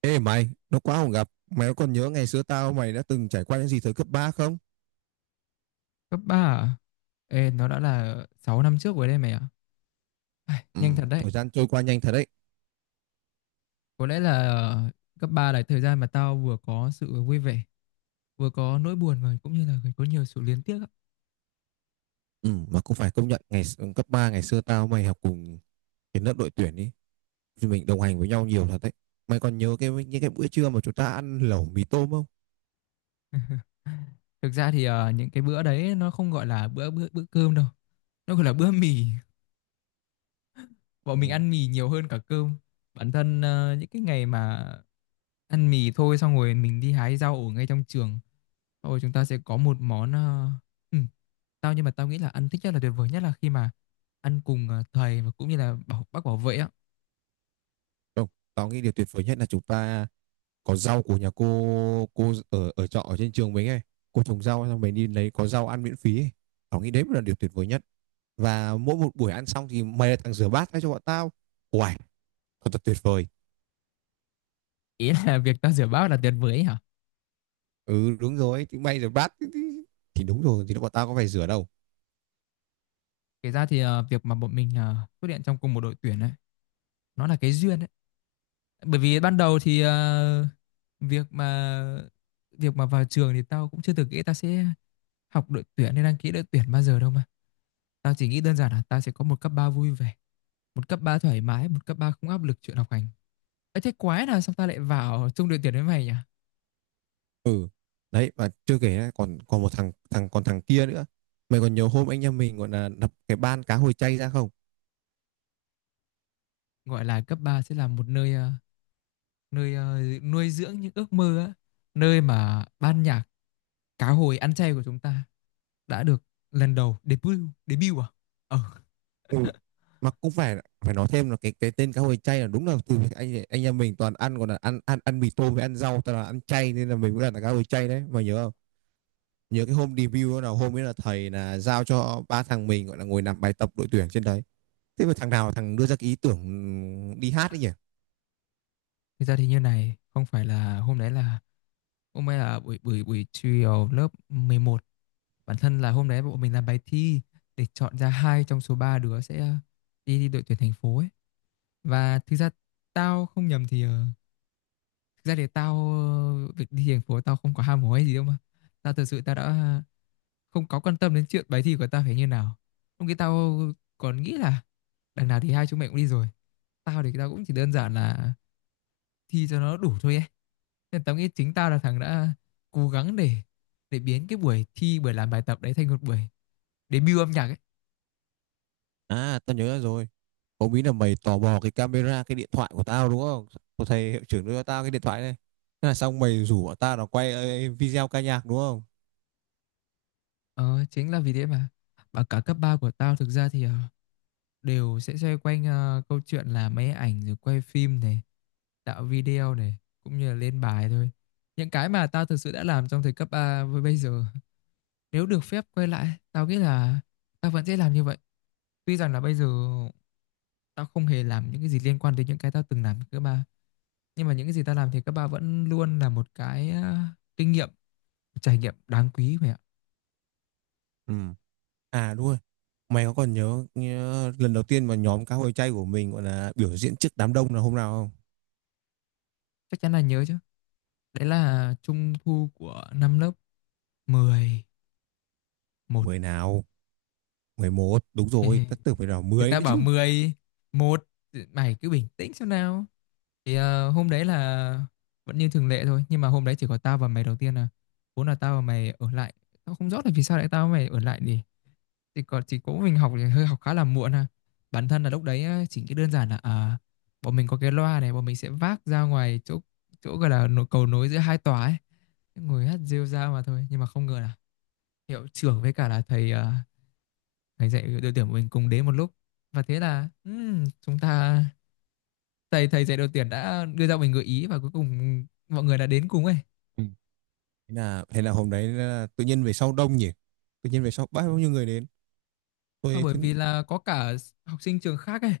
Ê mày, nó quá không gặp. Mày có còn nhớ ngày xưa tao mày đã từng trải qua những gì thời cấp 3 không? Cấp 3, à? Ê, nó đã là 6 năm trước rồi đây mày ạ. Ừ, Nhanh thật đấy. thời gian trôi qua nhanh thật đấy. Có lẽ là cấp 3 là thời gian mà tao vừa có sự vui vẻ, vừa có nỗi buồn và cũng như là có nhiều sự luyến tiếc á. Ừ, mà cũng phải công nhận cấp 3 ngày xưa tao mày học cùng cái lớp đội tuyển đi. Thì mình đồng hành với nhau nhiều thật đấy. Mày còn nhớ những cái bữa trưa mà chúng ta ăn lẩu mì tôm không? Thực ra thì những cái bữa đấy nó không gọi là bữa bữa bữa cơm đâu. Nó gọi là bữa mì. Ừ. Bọn mình ăn mì nhiều hơn cả cơm. Bản thân những cái ngày mà ăn mì thôi xong rồi mình đi hái rau ở ngay trong trường, xong rồi chúng ta sẽ có một món ừ, tao nhưng mà tao nghĩ là ăn thích nhất là tuyệt vời nhất là khi mà ăn cùng thầy và cũng như là bác bảo vệ á. Không, tao nghĩ điều tuyệt vời nhất là chúng ta có rau của nhà cô ở ở trọ ở trên trường mình ấy. Cô trồng rau xong mình đi lấy có rau ăn miễn phí ấy. Tao nghĩ đấy mới là điều tuyệt vời nhất. Và mỗi một buổi ăn xong thì mày là thằng rửa bát thay cho bọn tao. Uầy, thật tuyệt vời. Ý là việc tao rửa bát là tuyệt vời ấy hả? Ừ, đúng rồi thì mày rửa bát thì, đúng rồi thì bọn tao có phải rửa đâu. Kể ra thì việc mà bọn mình xuất hiện trong cùng một đội tuyển ấy, nó là cái duyên ấy. Bởi vì ban đầu thì việc mà việc mà vào trường thì tao cũng chưa từng nghĩ tao sẽ học đội tuyển hay đăng ký đội tuyển bao giờ đâu mà. Tao chỉ nghĩ đơn giản là tao sẽ có một cấp 3 vui vẻ, một cấp 3 thoải mái, một cấp 3 không áp lực chuyện học hành. Ấy thế quái nào sao tao lại vào chung đội tuyển với mày nhỉ? Ừ, đấy, và chưa kể còn còn một thằng thằng còn thằng kia nữa. Mày còn nhớ hôm anh em mình gọi là đập cái ban cá hồi chay ra không? Gọi là cấp 3 sẽ là một nơi nơi nuôi dưỡng những ước mơ á, nơi mà ban nhạc cá hồi ăn chay của chúng ta đã được lần đầu debut. Debut à? Ờ, Ừ, mà cũng phải phải nói thêm là cái tên cá hồi chay là đúng là từ anh em mình toàn ăn, còn là ăn ăn ăn mì tôm với ăn rau, toàn là ăn chay nên là mình cũng là cá hồi chay đấy, mày nhớ không? Nhớ cái hôm debut đó nào, hôm ấy là thầy là giao cho ba thằng mình gọi là ngồi làm bài tập đội tuyển trên đấy, thế mà thằng nào đưa ra cái ý tưởng đi hát đấy nhỉ? thực ra thì như này, không phải là hôm nay là buổi buổi buổi chiều lớp 11. Bản thân là hôm đấy bọn mình làm bài thi để chọn ra hai trong số ba đứa sẽ đi đội tuyển thành phố ấy. Và thực ra tao không nhầm thì thực ra thì việc đi thành phố tao không có ham hố hay gì đâu mà, tao thật sự đã không có quan tâm đến chuyện bài thi của tao phải như nào. Lúc kia tao còn nghĩ là đằng nào thì hai chúng mày cũng đi rồi, tao thì tao cũng chỉ đơn giản là thi cho nó đủ thôi ấy. Nên tao nghĩ chính tao là thằng đã cố gắng để biến cái buổi làm bài tập đấy thành một buổi debut âm nhạc ấy. À, tao nhớ rồi. Hôm ấy là mày tò mò cái camera cái điện thoại của tao đúng không? Xong thầy hiệu trưởng đưa cho tao cái điện thoại này, thế là xong mày rủ bọn tao là quay video ca nhạc đúng không? Ờ, chính là vì thế mà và cả cấp 3 của tao thực ra thì đều sẽ xoay quanh câu chuyện là máy ảnh rồi quay phim này, tạo video này, cũng như là lên bài thôi. Những cái mà tao thực sự đã làm trong thời cấp 3 với bây giờ, nếu được phép quay lại, tao nghĩ là tao vẫn sẽ làm như vậy. Tuy rằng là bây giờ tao không hề làm những cái gì liên quan đến những cái tao từng làm cấp ba, nhưng mà những cái gì tao làm thì cấp 3 vẫn luôn là một cái kinh nghiệm, trải nghiệm đáng quý mày ạ. Ừ. À, đúng rồi, mày có còn nhớ lần đầu tiên mà nhóm cá hồi chay của mình gọi là biểu diễn trước đám đông là hôm nào không? Chắc chắn là nhớ chứ. Đấy là trung thu của năm lớp 10, 1. Mười nào? Mười một, đúng rồi, tất tưởng Người phải là 10 ta nữa bảo chứ. 10, 1. Mày cứ bình tĩnh xem nào. Thì hôm đấy là vẫn như thường lệ thôi. Nhưng mà hôm đấy chỉ có tao và mày đầu tiên à. Vốn là tao và mày ở lại. Tao không rõ là vì sao lại tao và mày ở lại nhỉ. Thì còn chỉ có mình học thì hơi học khá là muộn à. Bản thân là lúc đấy á, chỉ cái đơn giản là à, bọn mình có cái loa này. Bọn mình sẽ vác ra ngoài chỗ chỗ gọi là cầu nối giữa hai tòa ấy. Ngồi hát rêu rao mà thôi. Nhưng mà không ngờ là hiệu trưởng với cả là thầy dạy đội tuyển của mình cùng đến một lúc, và thế là chúng ta thầy thầy dạy đội tuyển đã đưa ra mình gợi ý và cuối cùng mọi người đã đến cùng ấy. Ừ. Thế là hôm đấy là tự nhiên về sau đông nhỉ, tự nhiên về sau bao nhiêu người đến, Ờ, tôi bởi thấy. vì là có cả học sinh trường khác ấy,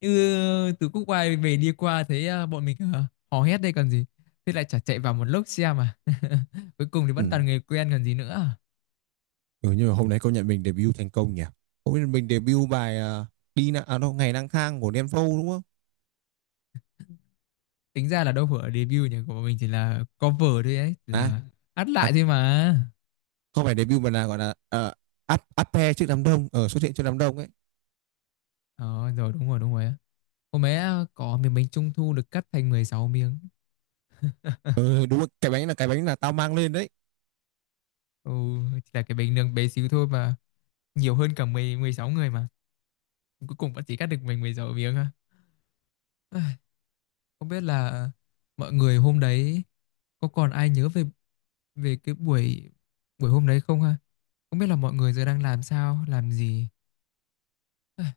như từ Quốc Oai về đi qua thấy bọn mình hò hét đây còn gì, thế lại chả chạy vào một lúc xem mà. Cuối cùng thì Ừ. vẫn toàn người quen còn gì nữa. Ừ, nhưng mà hôm đấy công nhận mình debut thành công nhỉ. Hôm nay mình debut bài à, đi na à, đâu ngày lang thang của Đen Vâu đúng không? Tính ra là đâu phải ở debut nhỉ, của bọn mình chỉ là cover thôi ấy, chỉ À, là hát à lại thôi mà. không phải debut mà là gọi là áp áp pe trước đám đông, ở xuất hiện trước đám đông ấy. Ờ rồi, đúng rồi, đúng rồi. Hôm ấy à, có miếng bánh trung thu được cắt thành mười sáu miếng. Ừ, đúng rồi. Cái bánh là cái bánh là tao mang lên đấy. Ừ, chỉ là cái bánh nướng bé xíu thôi mà, nhiều hơn cả mười mười sáu người mà. Cuối cùng vẫn chỉ cắt được mình 16 miếng ha. Ai, không biết là mọi người hôm đấy có còn ai nhớ về về cái buổi buổi hôm đấy không ha? Không biết là mọi người giờ đang làm sao, làm gì. Ai,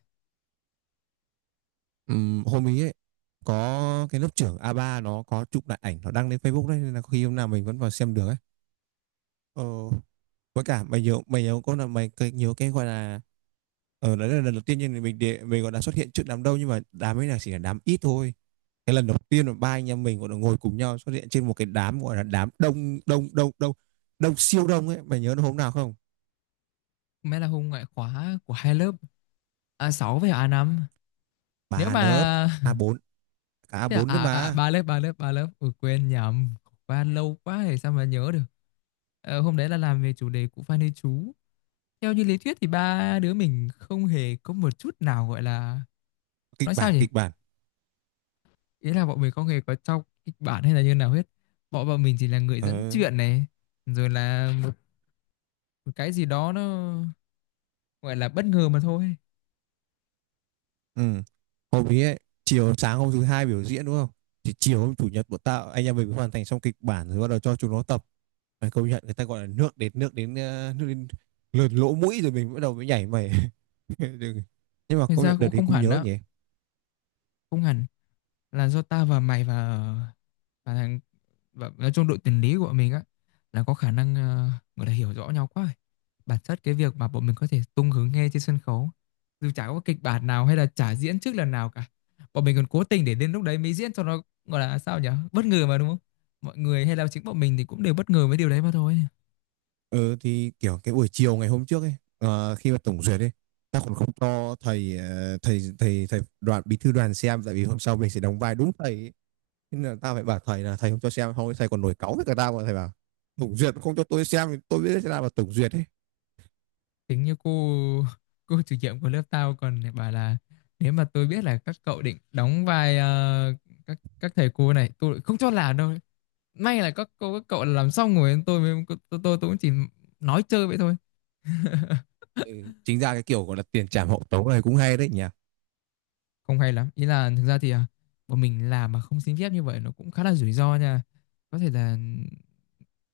Hôm ý ấy có cái lớp trưởng a ba nó có chụp lại ảnh, nó đăng lên Facebook đấy nên là khi hôm nào mình vẫn vào xem được ấy. ờ, với cả mày nhớ có là mày cái- nhớ cái gọi là. Ờ, đấy là lần đầu tiên nhưng mình để, mình còn đã xuất hiện trước đám đông nhưng mà đám ấy là chỉ là đám ít thôi. Cái lần đầu tiên là ba anh em mình còn được ngồi cùng nhau xuất hiện trên một cái đám gọi là đám đông đông đông đông đông siêu đông ấy. Mày nhớ nó hôm nào không? may là hôm ngoại khóa của hai lớp a sáu với a năm. Nếu Ba lớp mà a bốn, cả a Thế à, bốn nữa à, à mà. Ba lớp. Ui, quên nhầm, qua lâu quá thì sao mà nhớ được. Ờ, hôm đấy là làm về chủ đề cụ Phan Huy Chú. Theo như lý thuyết thì ba đứa mình không hề có một chút nào gọi là Kịch nói sao bản, nhỉ, kịch bản. ý là bọn mình không hề có trong kịch bản hay là như nào hết. Bọn bọn mình chỉ là người Ờ. dẫn chuyện này, rồi là một cái gì đó nó gọi là bất ngờ mà thôi. Ừ. Hôm ý ấy, chiều sáng hôm thứ hai biểu diễn đúng không? Thì chiều hôm chủ nhật bọn tao anh em mình mới hoàn thành xong kịch bản rồi bắt đầu cho chúng nó tập. Mày công nhận người ta gọi là nước đến lượn lỗ mũi rồi mình bắt đầu mới nhảy mày. Đừng- Nhưng mà Thành công ra nhận đợt cũng đấy không cũng hẳn nhớ đó, nhỉ. không hẳn là do ta và mày và thằng và nói chung đội tuyển lý của bọn mình á là có khả năng gọi là hiểu rõ nhau quá rồi. Bản chất cái việc mà bọn mình có thể tung hứng nghe trên sân khấu dù chả có kịch bản nào hay là chả diễn trước lần nào cả, bọn mình còn cố tình để đến lúc đấy mới diễn cho nó gọi là sao nhỉ, bất ngờ mà đúng không. Mọi người hay là chính bọn mình thì cũng đều bất ngờ với điều đấy mà thôi. Ừ thì kiểu cái buổi chiều ngày hôm trước ấy khi mà tổng duyệt ấy, ta còn không cho thầy thầy đoàn, bí thư đoàn xem tại vì hôm sau mình sẽ đóng vai đúng thầy ấy. Thế nên là tao phải bảo thầy là thầy không cho xem, không thầy còn nổi cáu với cả tao mà thầy bảo tổng duyệt không cho tôi xem thì tôi biết thế nào là tổng duyệt ấy. Tính như cô chủ nhiệm của lớp tao còn bảo là nếu mà tôi biết là các cậu định đóng vai các thầy cô này, tôi không cho làm đâu. May là các cô các cậu làm xong rồi tôi mới tôi cũng chỉ nói chơi vậy thôi. Ừ. Chính ra cái kiểu gọi là tiền trảm hậu tấu này cũng hay đấy nhỉ. Không hay lắm, ý là thực ra thì à, bọn mình làm mà không xin phép như vậy nó cũng khá là rủi ro nha. Có thể là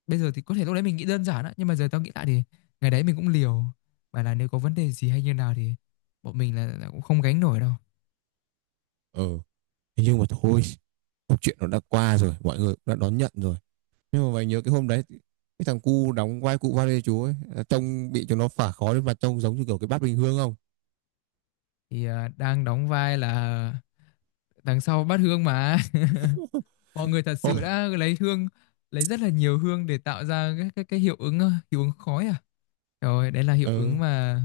bây giờ thì có thể lúc đấy mình nghĩ đơn giản á, nhưng mà giờ tao nghĩ lại thì ngày đấy mình cũng liều mà, là nếu có vấn đề gì hay như nào thì bọn mình là cũng không gánh nổi đâu. Ừ, nhưng mà thôi, câu chuyện nó đã qua rồi, mọi người đã đón nhận rồi. Nhưng mà mày nhớ cái hôm đấy, cái thằng cu đóng vai cụ Vale chú ấy à, trông bị cho nó phả khói lên mặt trông giống như kiểu cái bát bình hương không? Thì à, đang đóng vai là đằng sau bát hương mà. Mọi người thật sự đã lấy hương, lấy rất là nhiều hương để tạo ra cái cái hiệu ứng hiệu ứng khói à. Rồi, đấy là hiệu Ừ. ứng mà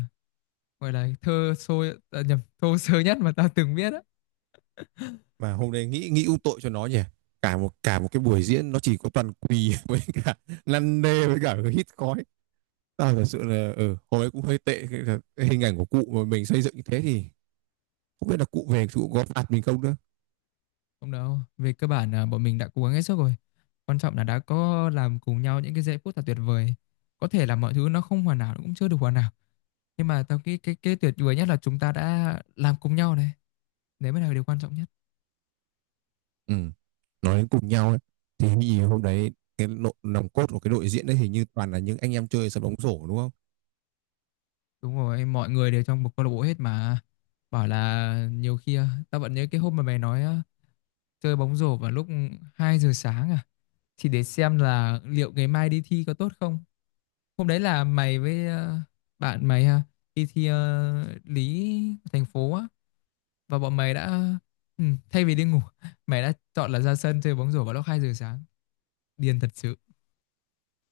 gọi là thơ sôi à, nhầm, thô sơ nhất mà tao từng biết á. Mà hôm đấy nghĩ nghĩ u tội cho nó nhỉ, cả một cái buổi diễn nó chỉ có toàn quỳ với cả lăn nê với cả hít khói. À, thật sự là ừ, hồi ấy cũng hơi tệ cái hình ảnh của cụ mà mình xây dựng như thế thì không biết là cụ về cụ có phạt mình không nữa. Không đâu, về cơ bản là bọn mình đã cố gắng hết sức rồi. Quan trọng là đã có làm cùng nhau những cái giây phút là tuyệt vời. Có thể là mọi thứ nó không hoàn hảo, nó cũng chưa được hoàn hảo, nhưng mà tao nghĩ cái tuyệt vời nhất là chúng ta đã làm cùng nhau này. Đấy mới là điều quan trọng nhất. Ừ. Nói đến cùng nhau ấy, thì hình như hôm đấy cái lộ, nòng cốt của cái đội diễn đấy hình như toàn là những anh em chơi sập bóng rổ đúng không? Đúng rồi, mọi người đều trong một câu lạc bộ hết mà. Bảo là nhiều khi à, tao vẫn nhớ cái hôm mà mày nói à, chơi bóng rổ vào lúc 2 giờ sáng à, thì để xem là liệu ngày mai đi thi có tốt không. Hôm đấy là mày với bạn mày ha, đi thi lý thành phố á, và bọn mày đã ừ, thay vì đi ngủ mày đã chọn là ra sân chơi bóng rổ vào lúc 2 giờ sáng. Điên thật sự.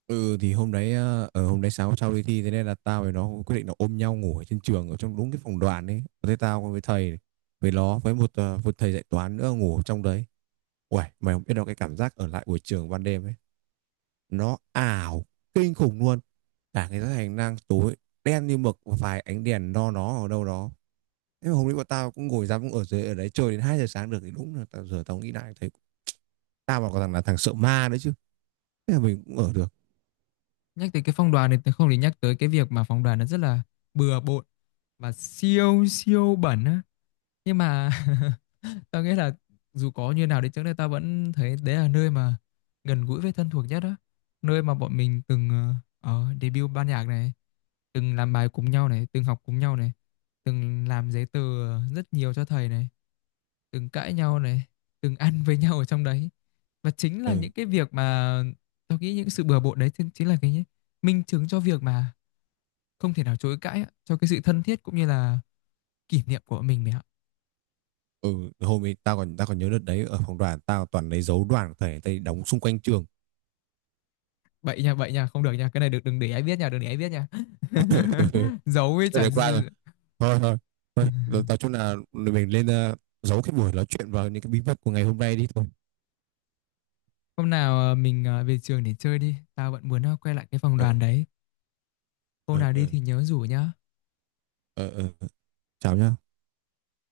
Ừ thì hôm đấy sáng sau đi thi thế nên là tao với nó quyết định là ôm nhau ngủ ở trên trường ở trong đúng cái phòng đoàn ấy, thế tao với thầy với nó với một thầy dạy toán nữa ngủ trong đấy. Uầy, mày không biết đâu cái cảm giác ở lại buổi trường ban đêm ấy, nó ảo kinh khủng luôn. Cả cái hành lang tối đen như mực và vài ánh đèn no nó ở đâu đó, thế mà hôm nay bọn tao cũng ngồi dám cũng ở dưới ở đấy chơi đến 2 giờ sáng được thì đúng là tao giờ tao nghĩ lại thấy tao mà còn thằng sợ ma đấy chứ, thế là mình cũng ở được. Nhắc tới cái phong đoàn này tôi không thể nhắc tới cái việc mà phong đoàn nó rất là bừa bộn và siêu siêu bẩn á, nhưng mà tao nghĩ là dù có như nào đi chăng nữa tao vẫn thấy đấy là nơi mà gần gũi với thân thuộc nhất đó, nơi mà bọn mình từng debut ban nhạc này, từng làm bài cùng nhau này, từng học cùng nhau này, từng làm giấy tờ rất nhiều cho thầy này, từng cãi nhau này, từng ăn với nhau ở trong đấy, và chính là Ừ. những cái việc mà tao nghĩ những sự bừa bộn đấy chính chính là cái minh chứng cho việc mà không thể nào chối cãi á, cho cái sự thân thiết cũng như là kỷ niệm của mình mày ạ. Ừ hôm ấy tao còn nhớ đợt đấy ở phòng đoàn tao toàn lấy dấu đoàn thể tây đóng xung quanh trường. Bậy nha, bậy nha, không được nha, cái này được đừng để ai biết nha, đừng để ai biết nha. Giấu với Chuyện chả đấy gì. qua rồi, thôi thôi, rồi tao chung là mình lên giấu cái buổi nói chuyện vào những cái bí mật của ngày hôm nay đi thôi. Hôm nào mình về trường để chơi đi, tao vẫn muốn quay lại cái phòng Ừ. đoàn đấy. Hôm ừ nào đi ừ thì nhớ rủ nhá. ừ, ừ. Chào nhá.